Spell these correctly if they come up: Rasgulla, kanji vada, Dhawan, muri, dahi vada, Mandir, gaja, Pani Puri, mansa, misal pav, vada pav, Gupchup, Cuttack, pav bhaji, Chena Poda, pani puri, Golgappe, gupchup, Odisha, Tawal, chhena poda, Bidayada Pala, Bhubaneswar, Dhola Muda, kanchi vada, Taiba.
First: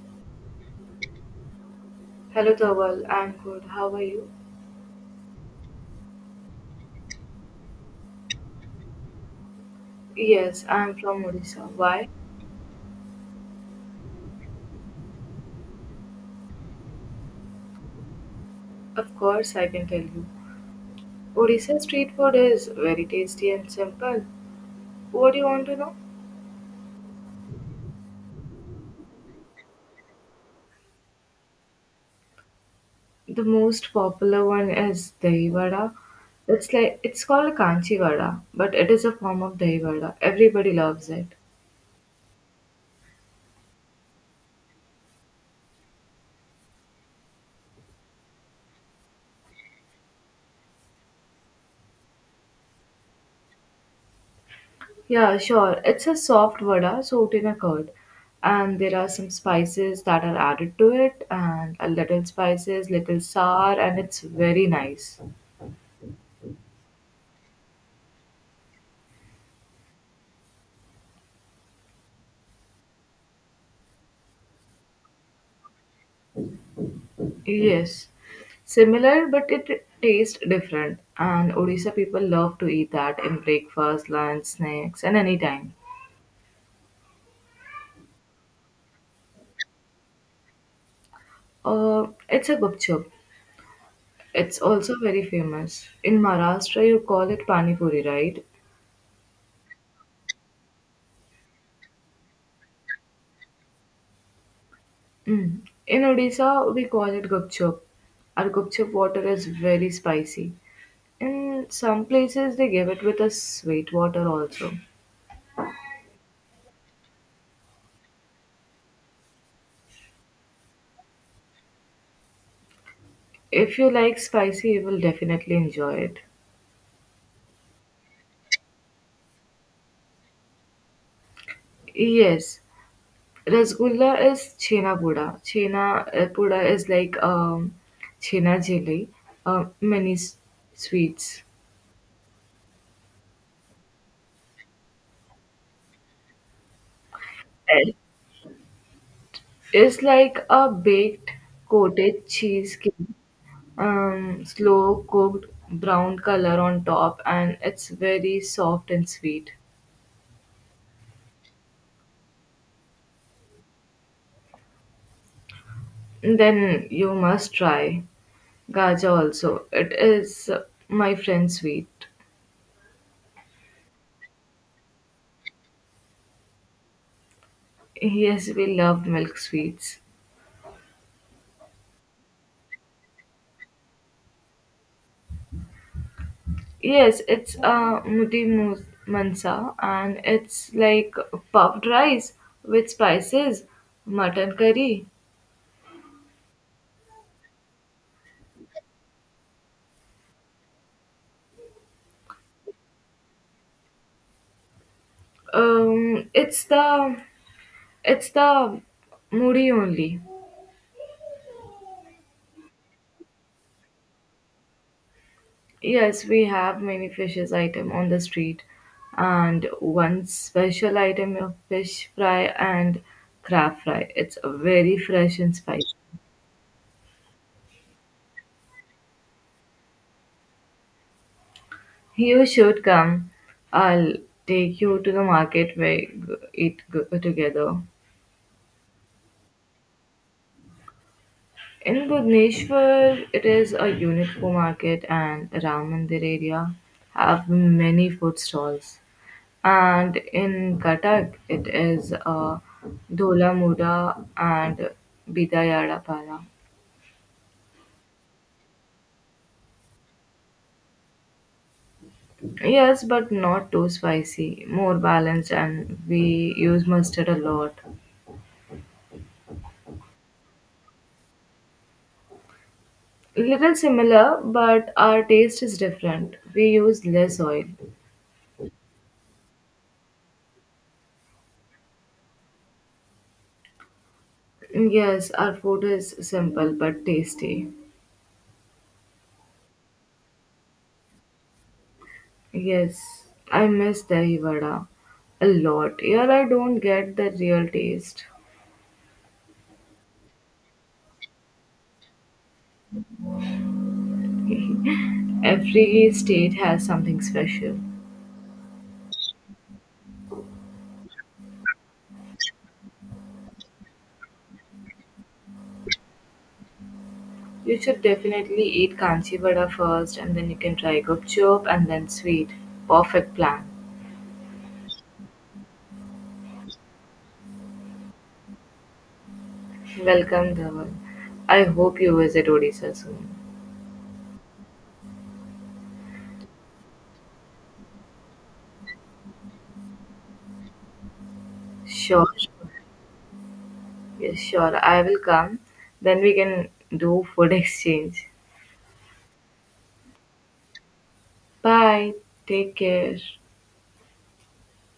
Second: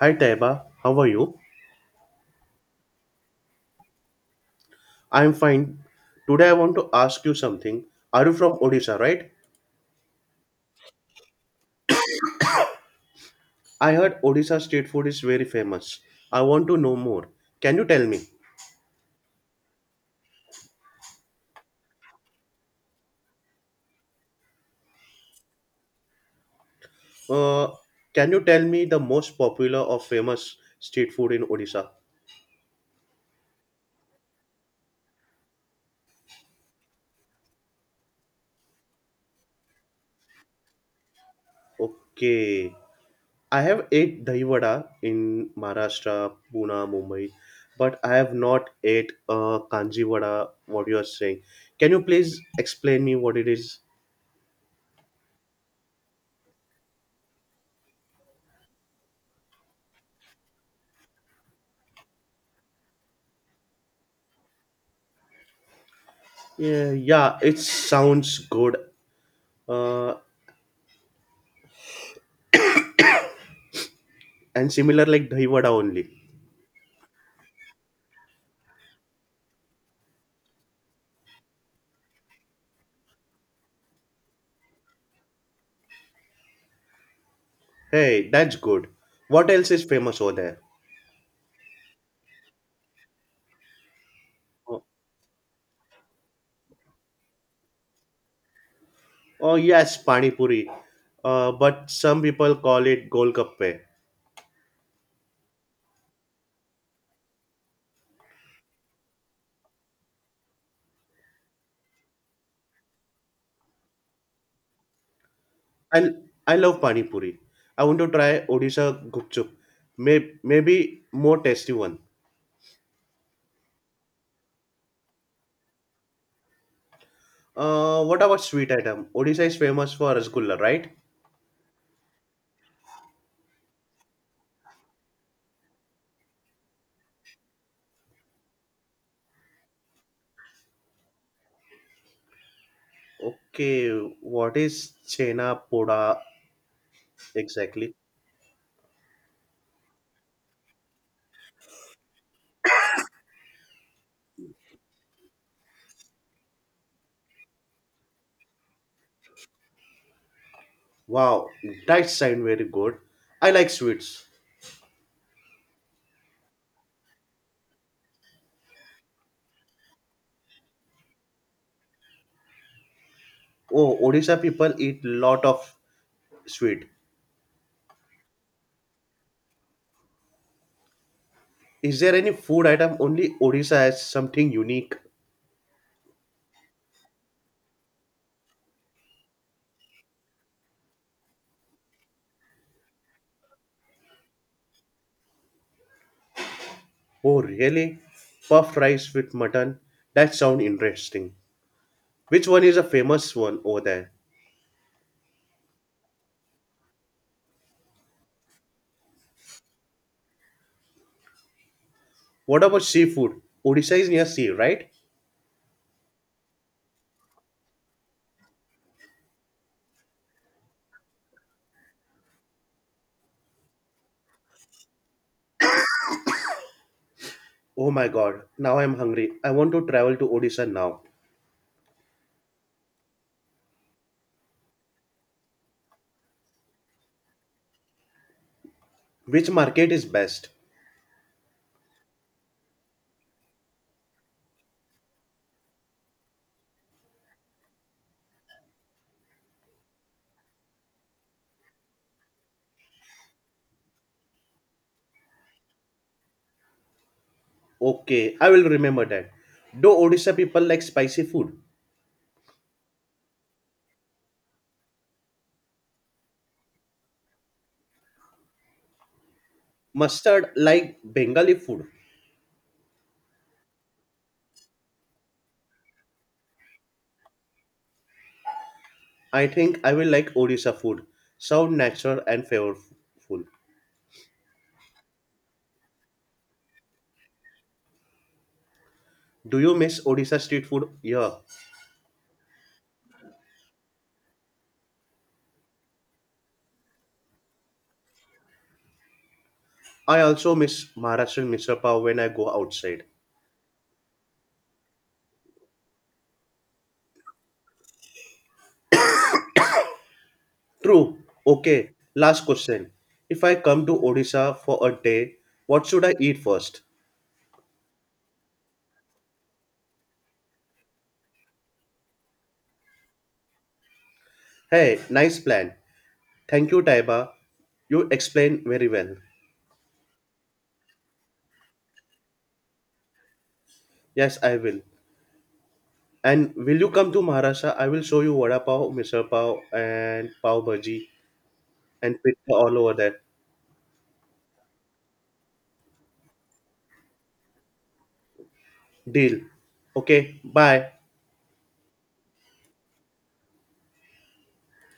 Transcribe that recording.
Hi Taiba, how are you? Hello Tawal, I'm good. How are you? I'm fine. Today I want to ask you something. Are you from Odisha, right? Yes, I'm from Odisha. Why? I heard Odisha street food is very famous. I want to know more. Can you tell me? Of course, I can tell you. Odisha street food is very tasty and simple. What do you want to know? Uh, can you tell me the most popular or famous street food in Odisha? The most popular one is dahi vada. It's like it's called kanchi vada, but it is a form of dahi vada. Everybody loves it. Okay. I have ate dahi vada in Maharashtra, Pune, Mumbai, but I have not ate kanji vada, what you are saying. Can you please explain me what it is? Yeah, sure. It's a soft vada soaked in a curd, and there are some spices that are added to it, and a little spices, little sour, and it's very nice. Yeah, yeah, it sounds good. Uh, and similar like Dahi Vada only. Yes, similar, but it tastes different. And Odisha people love to eat that in breakfast, lunch, snacks, and any time. Hey, that's good. What else is famous over there? It's a gupchup. It's Oh, also very famous. In Maharashtra, you call it pani puri, right? oh yes, Pani Puri. But some people call it Golgappe. Mm. In Odisha, we call it gupchup. Our gupchup water is very spicy. In some places, they give it with a sweet water also. I, I love Pani Puri. I want to try Odisha Gupchup. Maybe more tasty one. If you like spicy, you will definitely enjoy it. What about sweet item? Odisha is famous for Rasgulla, right? Yes, Rasgulla is chhena poda. Chhena poda is like chhena jelly, uh, mini s- sweets. Okay, what is Chena Poda exactly? It- It's like a baked coated cheesecake, slow cooked brown color on top, and it's very soft and sweet. Wow, that sound very good. I like sweets. Then you must try gaja also. It is uh, my friend's sweet. Oh, Odisha people eat lot of sweet. Yes, we love milk sweets. Is there any food item only Odisha has something unique? Yes, it's a mansa and it's like puffed rice with spices, mutton curry. Oh, really? Puffed rice with mutton? That sound interesting. Which one is a famous one over there? Um, it's the it's the muri only. What about seafood? Odisha is near sea, right? Yes, we have many fishes item on the street, and one special item of fish fry and crab fry. It's very fresh and spicy. Oh my god, now I'm hungry. I want to travel to Odisha now. You should come. I'll take you to the market where eat together. Which market is best? In Bhubaneswar, it is a unique market, and around Mandir area have many food stalls. And in Cuttack, it is a Dhola Muda and Bidayada Pala. Okay, I will remember that. Do Odisha people like spicy food? Yes, but not too spicy, more balanced, and we use mustard a lot. Mustard like Bengali food. Little similar, but our taste is different. We use less oil. I think I will like Odisha food. Sound natural and flavorful. Yes, our food is simple but tasty. Do you miss Odisha street food? Yeah. Yes, I miss Dahi Vada a lot. Here I don't get the real taste. I also miss Maharashtrian misal pav when I go outside. Every state has something special. True. Okay. Last question. If I come to Odisha for a day, what should I eat first? You should definitely eat Kanchi Vada first and then you can try Gupchup and then sweet. Perfect plan. Hey, nice plan. Thank you, Taiba. You explain very well. Welcome, Dhawan. I hope you visit Odisha soon. Yes, I will. And will you come to Maharashtra? I will show you vada pav, misal pav, and pav bhaji and Sure, pizza sure. all over that. Yes, sure. I will come. Then we can do food exchange. Deal. Okay, bye. Bye. Take care.